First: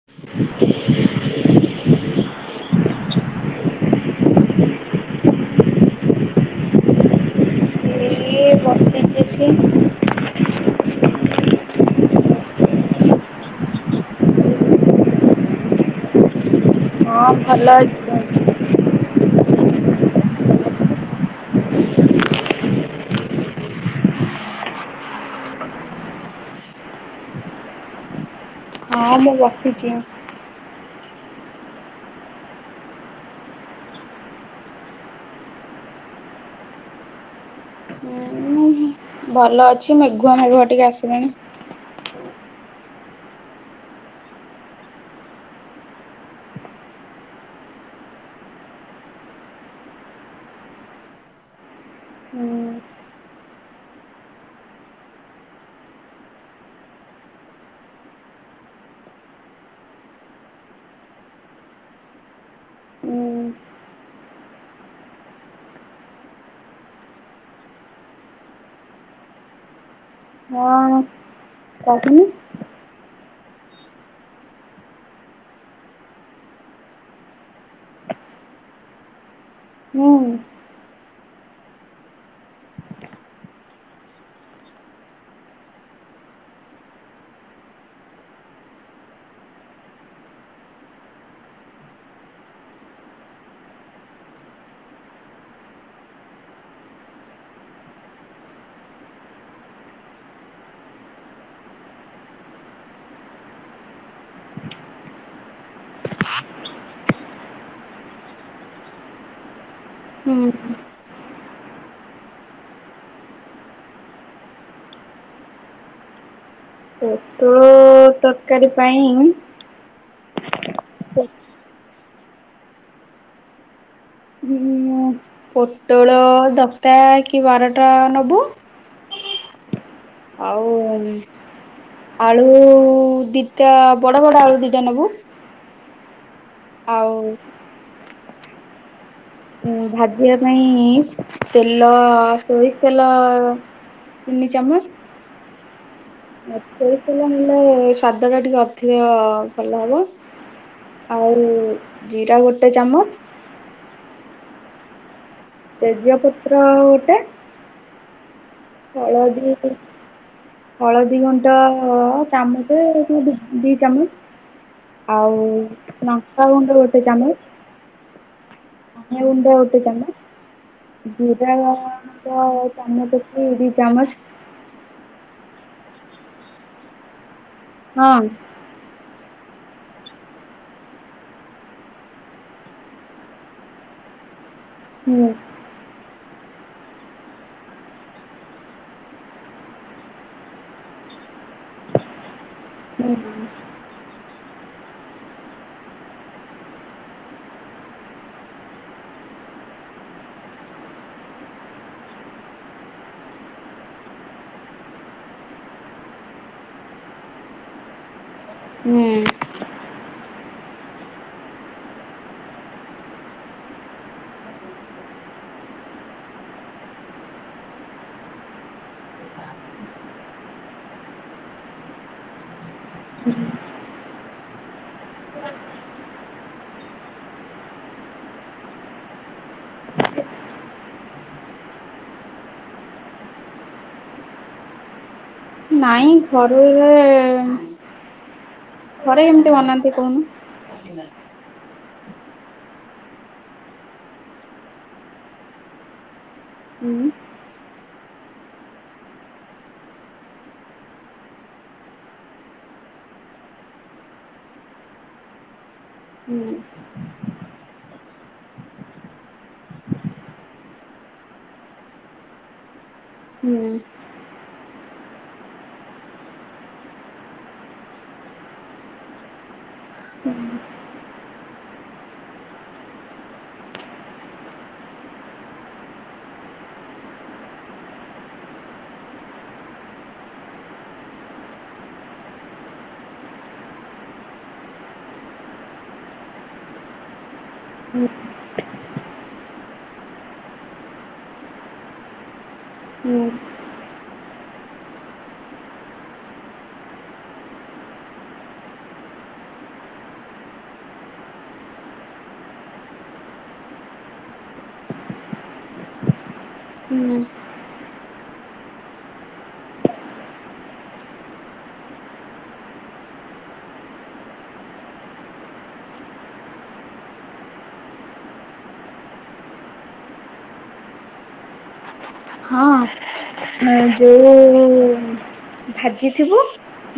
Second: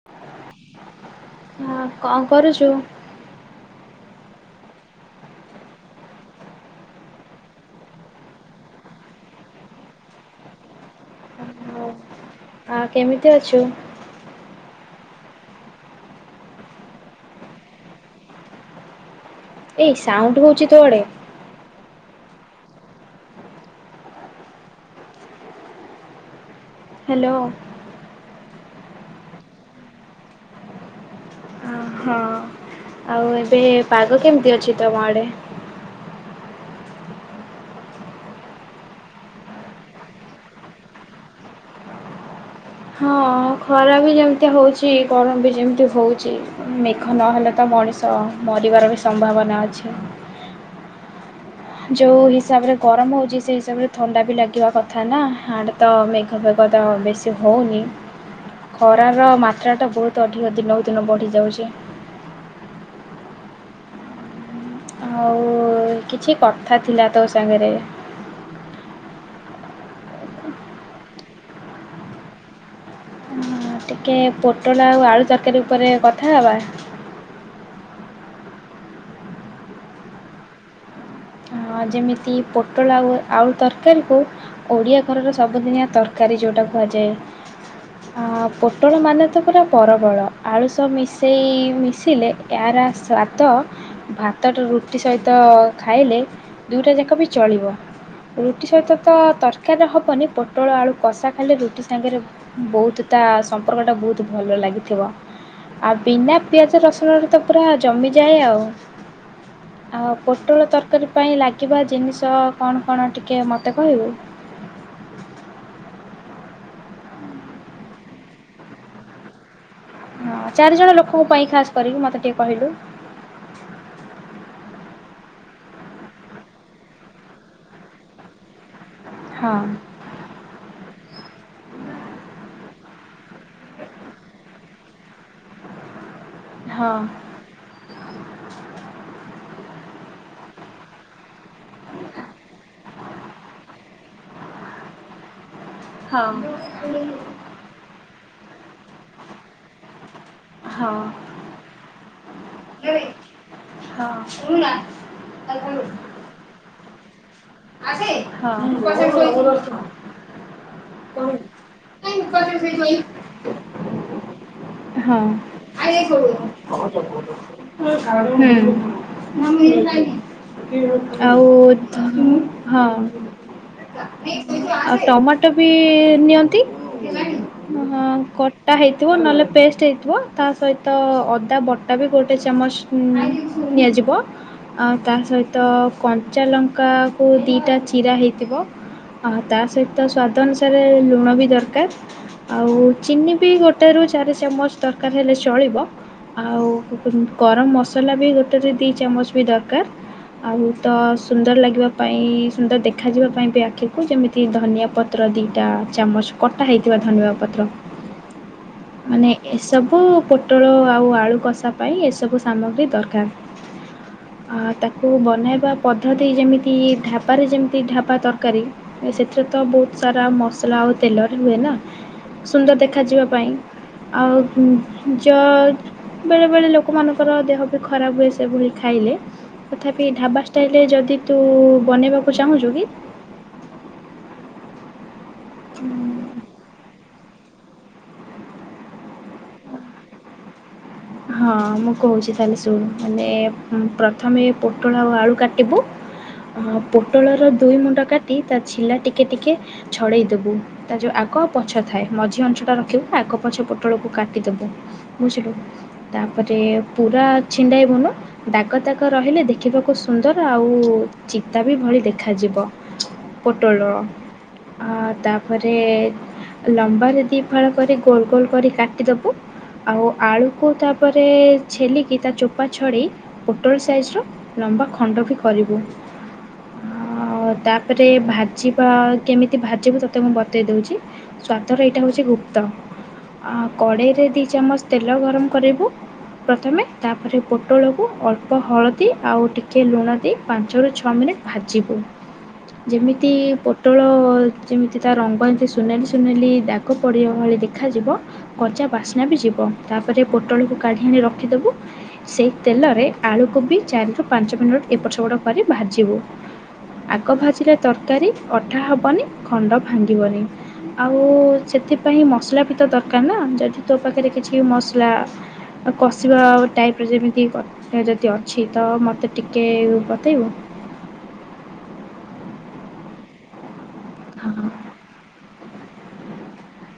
[inaudible] ହଁ କଣ କରୁଚୁ? ଏଇ ବସିଛି ଠି ଆ କେମିତି ଅଛୁ? ହଁ ଭଲ ଅଛି। ଏଇ ସାଉଣ୍ଡ ହଉଛି ତୋ ଆଡେ। ହ୍ୟାଲୋ। ହଁ ମୁଁ ରଖୁଚି। ହଁ ଆଉ ଏବେ ପାଗ କେମିତି ଅଛି ତମ ଆଡେ? ହଁ ମୁଁ ଭଲ ଅଛି ମେଘୁଆ ମେଘୁଆ ଟିକେ ଆସିଲାଣି। ହଁ ଖରା ବି ଯେମିତି ହଉଛି ଗରମ ବି ଯେମିତି ହଉଛି। ମେଘ ନହେଲେ ତ ମଣିଷ ମରିବାର ବି ସମ୍ଭାବନା ଅଛି। ଯୋଉ ହିସାବରେ ଗରମ ହଉଛି ସେଇ ହିସାବରେ ଥଣ୍ଡା ବି ଲାଗିବା କଥା ନା ଆଡେ ତ ମେଘ ଫେଘ ତ ବେଶୀ ହଉନି। ଖରାର ମାତ୍ରାଟା ବହୁତ ଅଧିକ ଦିନକୁ ଦିନ ବଢ଼ିଯାଉଛି। ଆଉ କିଛି କଥା ଥିଲା ତୋ ସାଙ୍ଗରେ। ହଁ କହୁନୁ। ଟିକେ ପୋଟଳ ଆଉ ଆଳୁ ତରକାରୀ ଉପରେ କଥା ହେବା। ହୁଁ। ଯେମିତି ପୋଟଳ ଆଉ ଆଳୁ ତରକାରୀକୁ ଓଡ଼ିଆ ଘରର ସବୁଦିନିଆ ତରକାରୀ ଯଉଟା କୁହାଯାଏ। ପୋଟଳ ମାନେ ତ ପୁରା ପରବଳ ଆଳୁ ସହ ମିଶେଇ ମିଶିଲେ। ଏହାର ସ୍ୱାଦ ଭାତଟା ରୁଟି ସହିତ ଖାଇଲେ ଦୁଇଟା ଯାକ ବି ଚଳିବ। ରୁଟି ସହିତ ତ ତରକାରୀ ହବନି ପୋଟଳ ଆଳୁ କଷା ଖାଇଲେ ରୁଟି ସାଙ୍ଗରେ ବହୁତ ତା ସମ୍ପର୍କଟା ବହୁତ ଭଲ ଲାଗିଥିବ। ଆଉ ବିନା ପିଆଜ ରସୁଣରେ ତ ପୁରା ଜମିଯାଏ ଆଉ। ଆଉ ହୁଁ। ପୋଟଳ ତରକାରୀ ପାଇଁ ଲାଗିବା ଜିନିଷ କଣ କଣ ଟିକେ ମୋତେ କହିବୁ? ପୋଟଳ ତରକାରୀ ପାଇଁ। ହଁ ଚାରିଜଣ ଲୋକଙ୍କୁ ପାଇଁ ଖାସ୍ କରିକି ମତେ ଟିକେ କହିଲୁ। ଉଁ ପୋଟଳ ଦଶଟା କି ବାରଟା ନବୁ। ହଁ। ଆଉ। ଆଳୁ ଦିଟା ବଡ ବଡ ଆଳୁ ଦିଟା ନବୁ। ହଁ ଆଉ। ହଁ ଭାଜିବା ପାଇଁ ତେଲ ସୋରିସ ତେଲ ତିନି ଚାମଚ। ହଁ। ହୁଁ। ସୋରିଷ ତେଲ ନେଲେ ସ୍ଵାଦ ଟା ଟିକେ ଅଧିକ ଭଲ ହବ। ଆଉ ଜିରା ଗୋଟେ ଚାମଚ। ହଁ। ତେଜ ପତ୍ର ଗୋଟେ। ହଳଦୀ [unintelligible] ହଳଦୀ ଗୁଣ୍ଟ ଚାମଚେ ଦି ଚାମୁଚ୍। ଆଉ ଲଙ୍କାଗୁଣ୍ଡ ଗୋଟେ ଚାମଚ। ହୁଁ। ଧନିଆଗୁଣ୍ଡ ଗୋଟେ ଚାମଚ। ଆଉ ଜିରାଗୁଣ୍ଡ ହଁ। ଚାମଚେ କି ଦୁଇ ଚାମଚ। ଆଉ ଟମାଟୋ ବି ନିଅନ୍ତି ହଁ କଟା ଟା ହେଇଥିବ ନହଲେଷ୍ଟ ହେଇଥିବ ତା ସହିତ ଅଦା ବଟା ବି ଗୋଟେ ଚାମଚ ନିଆଯିବ। ଆଉ ତା ହୁଁ ସହିତ କଞ୍ଚାଲଙ୍କାକୁ ଦିଇଟା ଚିରା ହେଇଥିବ। ହ ତା ସହିତ ସ୍ୱାଦ ଅନୁସାରେ ଲୁଣ ବି ଦରକାର। ଆଉ ହୁଁ ଚିନି ବି ଗୋଟେ ର ଚାରି ଚାମଚ ଦରକାର ହେଲେ ଚଳିବ। ଆଉ ଗରମ ମସଲା ବି ଗୋଟେ ଦିଇ ଚାମଚ ବି ଦରକାର। ଆଉ ତ ସୁନ୍ଦର ଲାଗିବା ପାଇଁ ସୁନ୍ଦର ଦେଖାଯିବା ପାଇଁ ବି ଆଖିକୁ ଯେମିତି ଧନିଆ ପତ୍ର ପତ୍ର ଦିଟା ଚାମଚ କଟା ହେଇଥିବା ଧନଆ ପତ୍ର ହୁଁ ମାନେ ଏସବୁ ପୋଟଳ ଆଉ ଆଳୁ କଷା ପାଇଁ ଏସବୁ ସାମଗ୍ରୀ ଦରକାର। ଆ ତାକୁ ବନେଇବା ପଦ୍ଧତି ଯେମିତି ଢାପାରେ ଯେମିତି ଢାପା ତରକାରୀ। ସେଥିରେ ତ ବହୁତ ସାରା ମସଲା ଆଉ ତେଲରେ ହୁଏ ନା ସୁନ୍ଦର ଦେଖାଯିବା ପାଇଁ। ଆଉ ଯ ବେଳେ ବେଳେ ଲୋକମାନଙ୍କର ଦେହ ବି ଖରାପ ହୁଏ ସେଭଳି ଖାଇଲେ। ତଥାପି ଢାବା ଷ୍ଟାଇଲ ରେ ଯଦି ତୁ ବନେଇବାକୁ ଚାହୁଁଛୁ କି? ନାଇଁ ଘରେ ଘରେ ଏମିତି ମନାନ୍ତି କହୁନୁ। ହଁ ମୁଁ କହୁଛି ତାହେଲେ ଶୁଣ ମାନେ ପ୍ରଥମେ ପୋଟଳ ଆଉ ଆଳୁ କାଟିବୁ। ହୁଁ ପୋଟଳର ଦୁଇ ମୁଣ୍ଡ କାଟି ତା ଛିଲା ଟିକେ ଟିକେ ଛଡ଼େଇଦବୁ। ତା ଯୋଉ ଆଗଉ ପଛ ଥାଏ ମଝି ଅଂଞ୍ଚ ଟା ରଖିବୁ ଆଗ ପଛ ପୋଟଳକୁ କାଟିଦବୁ। ବୁଝିଲୁ ହୁଁ ତାପରେ ପୁରା ଛିଣ୍ଡା ଏବୁନୁ। ଦାଗ ତାଗ ରହିଲେ ଦେଖିବାକୁ ସୁନ୍ଦର ଆଉ ଚିତା ବି ଭଳି ଦେଖାଯିବ। ହୁଁ ପଟଳ ତାପରେ ଲମ୍ବାରେ ଦି ଫାଳ କରି ଗୋଲ ଗୋଲ କରି କାଟିଦବୁ ଆଉ ଆଳୁ ତାକୁ ତାପରେ ଛେଲିକି ତା ଚୋପା ଛଡ଼ି ପୋଟଳ ସାଇଜ୍ର ଲମ୍ବା ଖଣ୍ଡ ବି କରିବୁ। ଆ ତାପରେ ଭାଜିବା କେମିତି ଭାଜିବୁ ତତେ ମୁଁ ବତେଇ ଦଉଛି। ସ୍ଵାଦର ଏଇଟା ହଉଛି ଗୁପ୍ତ ଆ କଡ଼େଇରେ ଦି ଚାମଚ ତେଲ ଗରମ କରିବୁ। ପ୍ରଥମେ ତାପରେ ପୋଟଳକୁ ହୁଁ ଅଳ୍ପ ହଳଦୀ ଆଉ ଟିକେ ଲୁଣ ଦେଇ ପାଞ୍ଚରୁ ଛଅ ମିନିଟ୍ ଭାଜିବୁ ହୁଁ ଯେମିତି ପୋଟଳ ଯେମିତି ତା ରଙ୍ଗ ଏମିତି ସୁନାଲି ସୁନାଲି ଦାଗ ପଡ଼ିବା ଭଳି ଦେଖାଯିବ। କଚା ବାସ୍ନା ବି ଯିବ ତାପରେ ପୋଟଳକୁ କାଢି ଆଣି ରଖିଦବୁ। ସେଇ ତେଲରେ ଆଳୁକୋବି ଚାରି ରୁ ପାଞ୍ଚ ମିନିଟ୍ ଏପଟ ସେପଟ କରି ଭାଜିବୁ। ହୁଁ। ଆଗ ଭାଜିଲେ ତରକାରୀ ଅଠା ହବନି ଖଣ୍ଡ ଭାଙ୍ଗିବନି। ଆଉ ସେଥିପାଇଁ ମସଲା ବି ତ ଦରକାର ନା ଯଦି ତୋ ପାଖରେ କିଛି ମସଲା କଷିବା ଟାଇପ୍ର ଯେମିତି ଯଦି ଅଛି ତ ମୋତେ ଟିକେ ବତେଇବ। ହଁ ଯୋଉ ହଁ ଭାଜିଥିବୁ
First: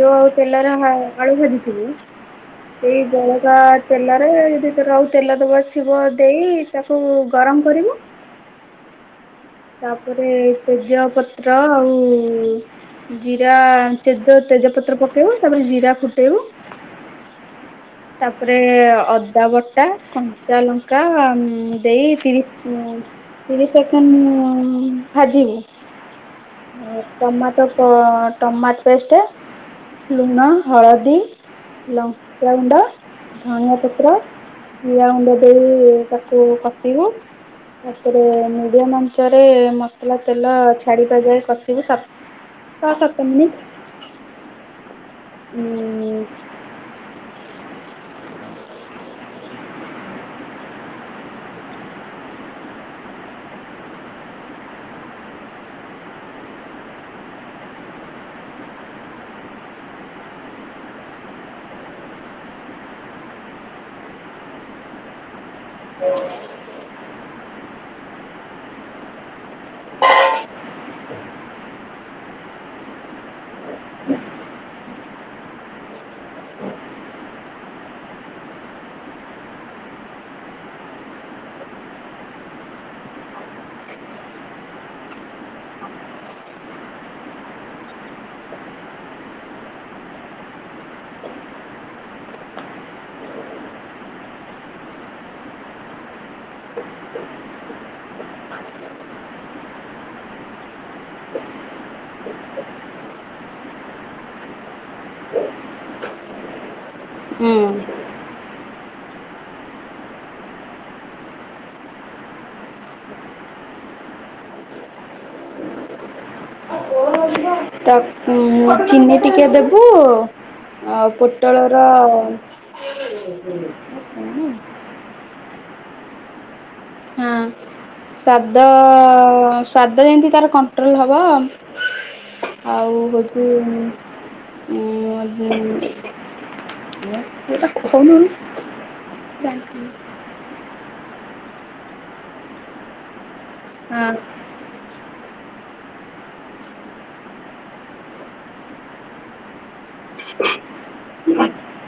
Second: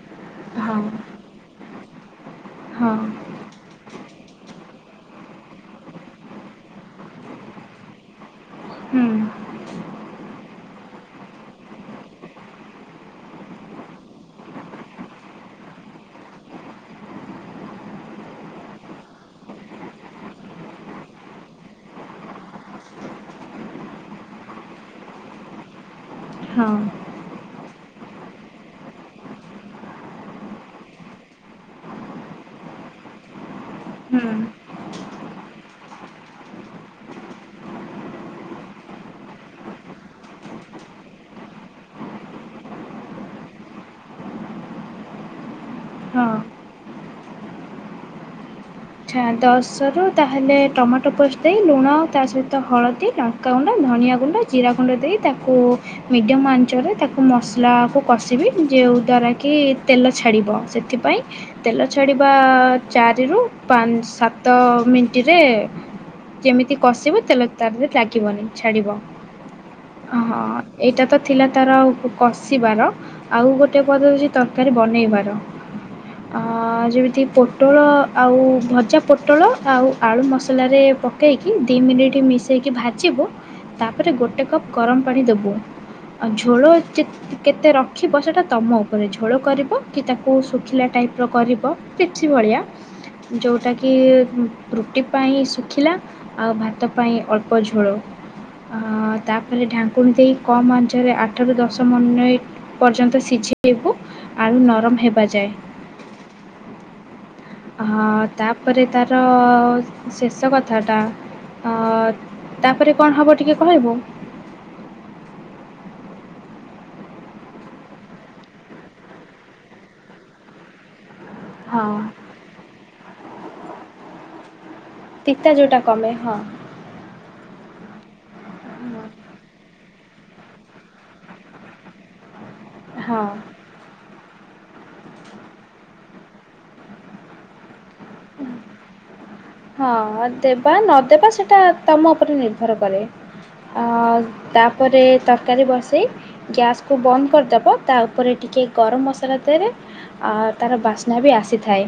ଯୋଉ ତେଲରେ ହଁ ଆଳୁ ଭଜିଥିବୁ ହଁ ସେଇ ଜଳ ତେଲରେ ଯଦି ରହୁ ତେଲ ଦେବା ଛିବ ଦେଇ ତାକୁ ଗରମ କରିବୁ। ହୁଁ। ତାପରେ ତେଜ ପତ୍ର ଆଉ ଜିରା ତେଜ ତେଜପତ୍ର ପକେଇବୁ ତାପରେ ଜିରା ଫୁଟେଇବୁ। ତାପରେ ଅଦା ବଟା କଞ୍ଚା ଲଙ୍କା ଦେଇ ତିରିଶ ତିରିଶ ସେକେଣ୍ଡ ଭାଜିବୁ। ହଁ ହଁ ଟମାଟୋ ଟମାଟୋ ପେଷ୍ଟଷ୍ଟ। ଲୁଣ ହଳଦୀ ଲଙ୍କା ଗୁଣ୍ଡ ଧନିଆ ପତ୍ର ହୁଁ ପିଆ ଗୁଣ୍ଡ ଦେଇ ତାକୁ କଷିବୁ। ତାପରେ ମିଡିୟମ ଅଞ୍ଚରେ ମସଲା ତେଲ ଛାଡ଼ ପ ଯଏ କଷିବୁ ସଫ ଛଅ ସାତ ମିନିଟ। ହଁ ଉଁ [inaudible] ଆଚଛା ଦଶରୁ ତାହେଲେ ଟମାଟୋ ପୋଷ୍ଟ ଦେଇ ଲୁଣ ଆଉ ତା ସହିତ ହଳଦୀ ଟ କା ଗୁଣ୍ଡ ଧନଆ ଗୁଣ୍ଡ ଜିରା ଗୁଣ୍ଡ ଦେଇ ତାକୁ ମିଡ଼ିୟମ ଆଞ୍ଚରେ ତାକୁ ମସଲାକୁ କଷିବି ଯେଉଁ ଦ୍ୱାରା କି ତେଲ ଛାଡ଼ିବ ସେଥିପାଇଁ ତେଲ ଛାଡିବା ଚାରି ରୁ ପାଞ୍ଚ ସାତ ମିଣ୍ଟିରେ ଯେମିତି କଷିବ ତେଲେ ତାପର ଲାଗିବନି ଛାଡିବ। ହଁ ଏଇଟା ତ ଥିଲା ତାର କଷିବାର ଆଉ ଗୋଟେ ପଦ ଅଉଛି ତରକାରୀ ବନେଇବାର। ଅ ଯେମିତି ପୋଟଳ ଆଉ ଭଜା ପୋଟଳ ଆଉ ଆଳୁ ମସଲାରେ ପକେଇକି ଦୁଇ ମିନିଟ୍ ମିଶାଇକି ଭାଜିବୁ ତାପରେ ଗୋଟେ କପ୍ ଗରମ ପାଣି ଦେବୁ ଆଉ ଝୋଳ ଚି କେତେ ରଖିବ ସେଇଟା ତମ ଉପରେ ଝୋଳ କରିବ କି ତାକୁ ଶୁଖିଲା ଟାଇପ୍ ର କରିବ ପିଛି ବଢ଼ିଆ। ଯେଉଁଟାକି ରୁଟି ପାଇଁ ଶୁଖିଲା। ଆଉ ଭାତ ପାଇଁ ଅଳ୍ପ ଝୋଳ। ଆ ତାପରେ ଢାଙ୍କୁଣୀ ଦେଇ କମ୍ ଆଞ୍ଚରେ ଆଠରୁ ଦଶ ମନ୍ଦାଏ ପର୍ଯ୍ୟନ୍ତ ସିଝେଇବୁ ଆଳୁ ନରମ ହେବା ଯାଏ। ହଁ ତାପରେ ତାର ଶେଷ କଥାଟା ଅ ତାପରେ କଣ ହବ ଟିକେ କହିବୁ? ତା ଉଁ ଚିନି ଟିକେ ଦେବୁ ଆଉ ପୋଟଳର ହଁ ହ ହୁଁ ପିତା ଜୋଉଟା କମେ ହଁ। ହଁ। ସ୍ଵାଦ ସ୍ଵାଦ ଯେମିତି ତାର କଣ୍ଟ୍ରୋଲ ହବ। ଆଉ ହଁ ହଉଛି ଉଁ [unintelligible] ହଁ ଦେବା ନଦବା ସେଇଟା ତମ ଉପରେ ନିର୍ଭର କରେ। ଅ ତାପରେ ତରକାରୀ ବସେଇ ଗ୍ୟାସ୍ କୁ ବନ୍ଦ କରିଦବ ତା ଉପରେ ଟିକେ ଗରମ ମସଲା ଦେରେ ଆ ତାର ବାସ୍ନା ବି ଆସିଥାଏ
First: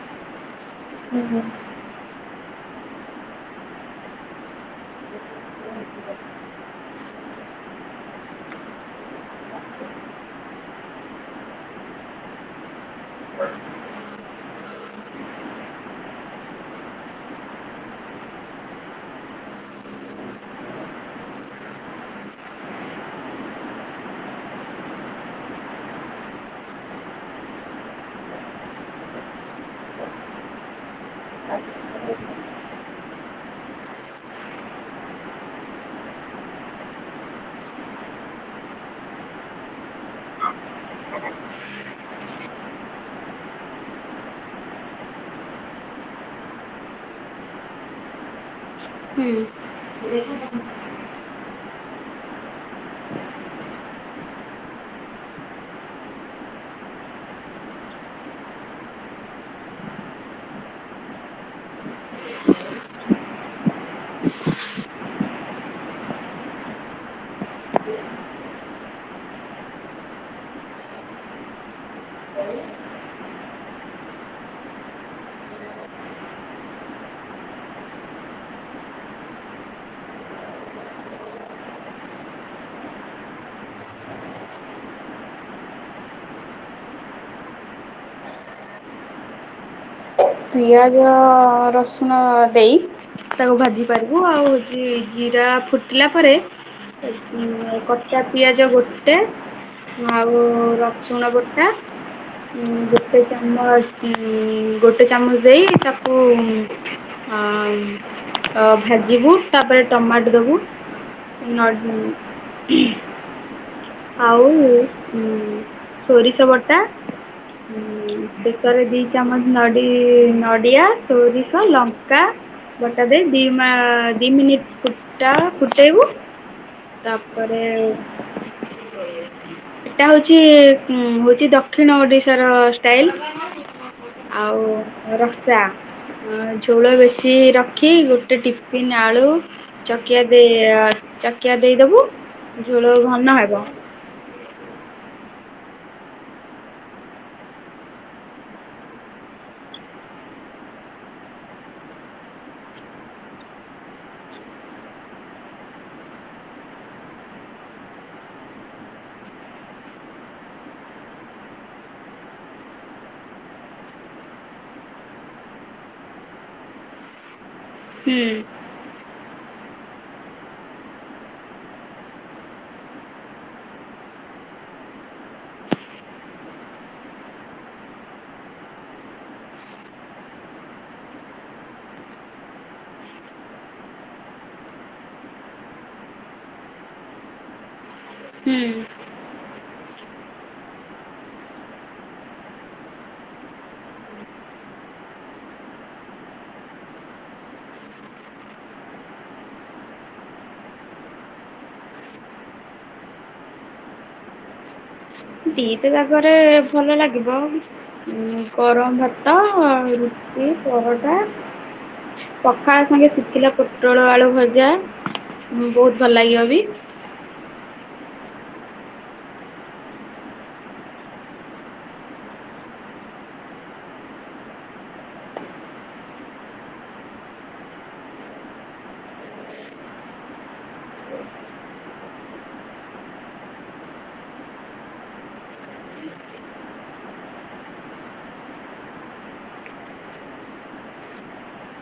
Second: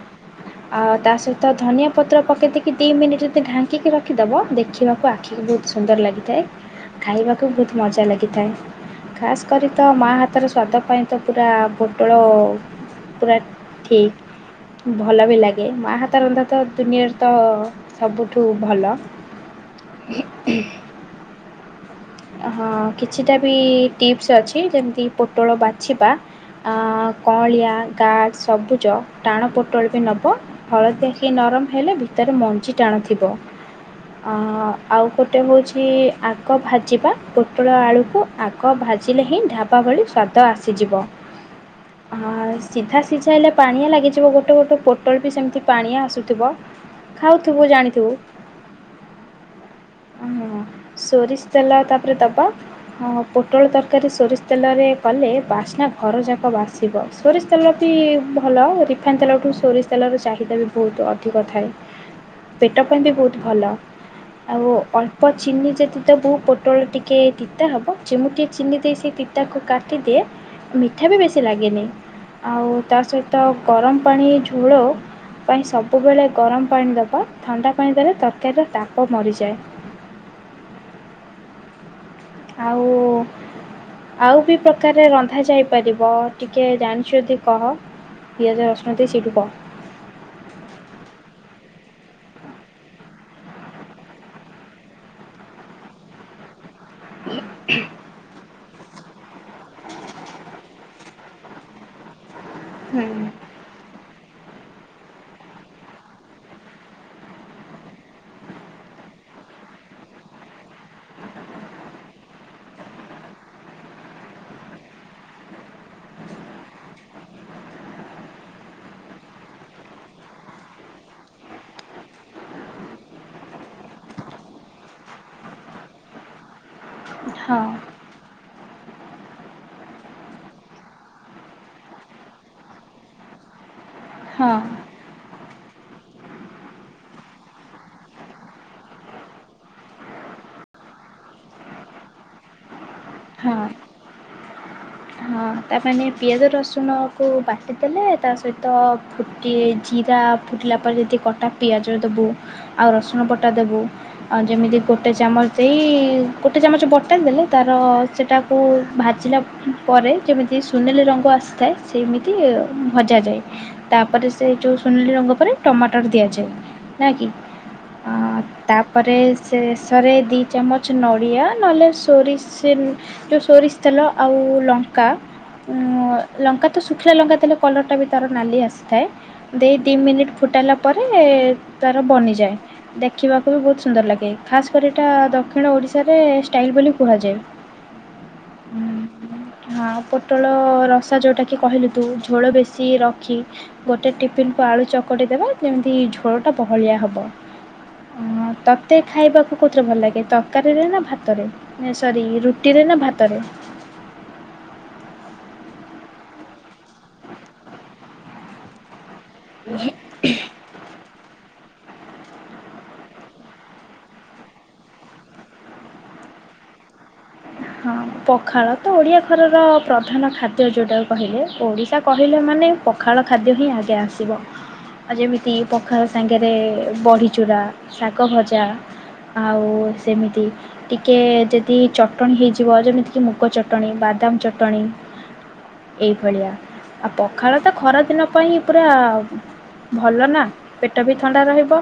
ଆ ତା ସହିତ ଧନିଆ ପତ୍ର ପକେଇ ଦେଇକି ଦି ମିନିଟ ଯଦି ଢାଙ୍କିକି ରଖିଦବ ଦେଖିବାକୁ ଆଖିକୁ ବହୁତ ସୁନ୍ଦର ଲାଗିଥାଏ। ଖାଇବାକୁ ବହୁତ ମଜା ଲାଗିଥାଏ। ଖାସ୍ କରି ତ ମା ହାତର ସ୍ୱାଦ ପାଇଁ ତ ପୁରା ପୋଟଳ ପୁରା ଠିକ୍ ଭଲ ବି ଲାଗେ ମା ହାତ ରନ୍ଧା ତ ଦୁନିଆର ତ ସବୁଠୁ ଭଲ। ହଁ କିଛିଟା ବି ଟିପ୍ସ ଅଛି ଯେମିତି ପୋଟଳ ବାଛିବା। କଅଁଳିଆ ଗାଡ଼ ସବୁଜ ଟାଣ ପୋଟଳଟେ ନବ। ହଳଦିଆ କିଆ ନରମ ହେଲେ ଭିତରେ ମଞ୍ଜି ଟାଣଥିବ। ଅ ଆଉ ଗୋଟେ ହେଉଛି ଆଗ ଭାଜ ଯିବା ପୋଟଳ ଆଳୁକୁ ଆଗ ଭାଜିଲେ ହିଁ ଢାବା ଭଳି ସ୍ୱାଦ ଆସିଯିବ। ଆ ସିଧା ସିଝା ହେଲେ ପାଣିଆ ଲାଗିଯିବ ଗୋଟେ ଗୋଟେ ପୋଟଲ ବି ସେମିତି ପାଣିଆ ଆସୁଥିବ। ଖାଉଥିବୁ ଜାଣିଥିବୁ ଅଁ ସୋରିଷ ତେଲ ତାପରେ ଦବ। ହଁ ପୋଟଳ ତରକାରୀ ସୋରିଷ ତେଲରେ କଲେ ବାସ୍ନା ଘର ଯାକ ବାସିବ। ସୋରିଷ ତେଲ ବି ଭଲ ରିଫାଇନ୍ ତେଲଠୁ ସୋରିଷ ତେଲର ଚାହିଦା ବି ବହୁତ ଅଧିକ ଥାଏ। ପେଟ ପାଇଁ ବି ବହୁତ ଭଲ ଆଉ ଅଳ୍ପ ଚିନି ଯଦି ଦବୁ ପୋଟଳ ଟିକେ ତିତା ହବ ଯେମଁଟେ ଚିନି ଦେଇ ସେ ତିତାକୁ କାଟିଦିଏ ମିଠା ବି ବେଶୀ ଲାଗେନି ଆଉ ତା ସହିତ ଗରମ ପାଣି ଝୋଳ ପାଇଁ ସବୁବେଳେ ଗରମ ପାଣି ଦେବା ଥଣ୍ଡା ପାଣି ଦେଲେ ତରକାରୀର ତାପ ମରିଯାଏ। ଆଉ। ଆଉ ବି ପ୍ରକାରରେ ରନ୍ଧା ଯାଇପାରିବ। ଟିକେ ଜାଣିଛ ଯଦି କହ। ପିଆଜ, ରସୁଣ ଦେଇ ସେଇଠୁ କଣ? ପିଆଜ, ରସୁଣ ଦେଇ ତାକୁ ଭାଜି ପାରିବୁ ଆଉ ଉ ଜିରା ଫୁଟିଲା ପରେ, କଟା କଟା ପିଆଜ ଗୋଟେ ଆଉ ରସୁଣ ଗୋଟା ହୁଁ ଗୋଟେ ଚାମଚ ଗୋଟେ ଚାମଚ ଦେଇ ତାକୁ ଅ [unintelligible] ଭାଜିବୁ ତାପରେ ଟମାଟ ଦବୁ। ନଡ଼ିଆ [unintelligible] ଆଉ ଉ ସୋରିଷ ବଟା ହୁଁ ସେଥିରେ ଦୁଇ ଚାମଚ ନଡ଼ିଆ। ନଡ଼ିଆ, ସୋରିଷ, ଲଙ୍କା। ନଡ଼ିଆ ବଟା ଦେଇ ଦି ମା ଦି ମିନିଟ ଫୁଟା ଫୁଟେଇବୁ। ହଁ ତାପରେ [unintelligible] ଏଟା ହଉଛି ହଉଛି ଦକ୍ଷିଣ ଓଡ଼ିଶାର ଷ୍ଟାଇଲ ହଁ। ରସା ଝୋଳ ବେଶୀ ରଖି ଗୋଟେ ଟିଫିନ୍ ଆଳୁ। ଚକିଆ ଦେଇ ଚକିଆ ଦେଇଦବୁ ଝୋଳ ଭନ ହଁ ହେବ। ହଁ ତାପ ପିଆଜ ରସୁଣକୁ ବାଟିଦେଲେ ତା ସହିତ ଫୁଟା ଟିକେ ଜିରା ଫୁଟିଲା ପରେ ଯଦି କଟା ପିଆଜ ଦେବୁ ଆଉ ରସୁଣ ବଟା ଦେବୁ। ଆଉ ଯେମିତି ଗୋଟେ ଚାମଚ ଦେଇ ଗୋଟେ ଚାମଚ ବଟାଲ ଦେଲେ ତାର ସେଇଟାକୁ ସେଇଟାକୁ ଭାଜିଲା ପରେ ଯେମିତି ସୁନେଲି ରଙ୍ଗ ଆସିଥାଏ ସେମିତି ଭଜାଯାଏ। ତାପରେ ସେ ଯୋଉ ସୁନେଲି ରଙ୍ଗ ପରେ ଟମାଟର ଦିଆଯାଏ ନା କି। ଅଁ ହୁଁ। ତାପରେ ଶେଷରେ ଦୁଇ ଚାମଚ ନଡ଼ିଆ ନହେଲେ ସୋରିଷ ତେଲ ସୋରିଷ ତେଲ ଆଉ ଲଙ୍କା। ଲଙ୍କା ଲଙ୍କା ତ ଶୁଖିଲା ଲଙ୍କା ଥିଲେ କଲରଟା ବି ତାର ନାଲି ଆସିଥାଏ। ଦେଇ ଦୁଇ ମିନିଟ୍ ଫୁଟାଇଲା ପରେ ତାର ବନିଯାଏ। ଦେଖିବାକୁ ବି ବହୁତ ସୁନ୍ଦର ଲାଗେ ଖାସ୍ କରି ଏଇଟା ଦକ୍ଷିଣ ଓଡ଼ିଶାରେ ଷ୍ଟାଇଲ୍ ବୋଲି କୁହାଯାଏ। ହୁଁ। ଉଁ, ହଁ ପୋଟଳ ରସା ଯେଉଟାକି କହିଲୁ ତୁ ଝୋଳ ବେଶୀ ରଖି ଗୋଟେ ଟିଫିନ୍ କୁ ଆଳୁ ଚକଟି ଦେବେ ଯେମିତି ଝୋରଟା ବହଳିଆ ହବ। ଓ ତୋତେ ଖାଇବାକୁ କୋଉଥିରେ ଭଲ ଲାଗେ ତରକାରୀରେ ନା ଭାତରେ? ସରି ରୁଟିରେ, ନା ଭାତରେ। ଦିଟେ ଜାଗାରେ ଭଲ ଲାଗିବ। ଗରମ ଭାତ ଆଉ ରୁଟି କି ପରଟା। ପଖାଳ ସାଙ୍ଗେ ଶୁଖିଲ ପୋଟଳ, ଆଳୁ ଭଜା। ହଁ ବହୁତ ଭଲ ଲାଗିବ ବି। ହଁ, ପଖାଳ ତ ଓଡ଼ିଆ ଘରର ପ୍ରଧାନ ଖାଦ୍ୟ। ଯଉଁଟାକ କହିଲେ, ଓଡିଶା କହିଲେ ମାନେ ପଖାଳ ଖାଦ୍ୟ ହିଁ ଆଗେ ଆସିବ। ଆଉ ଯେମିତି ପଖାଳ ସାଙ୍ଗରେ ବଢିଚୂୁରା, ଶାଗ ଭଜା। ଆଉ ସେମିତି ଟିକେ ଯଦି ଚ ଟଣି ହୋଇଇଯିବ, ଯେମିତିକି ମୁଗ ଚଟଣି, ବାଦାମ ଚଟଣି ଏଇଭଳିଆ। ଆଉ ପଖାଳ ତ ଖରାଦିନ ପାଇଁ ପୁରା ଭଲ ନା ପେଟ ବି ଥଣ୍ଡା ରହିବ।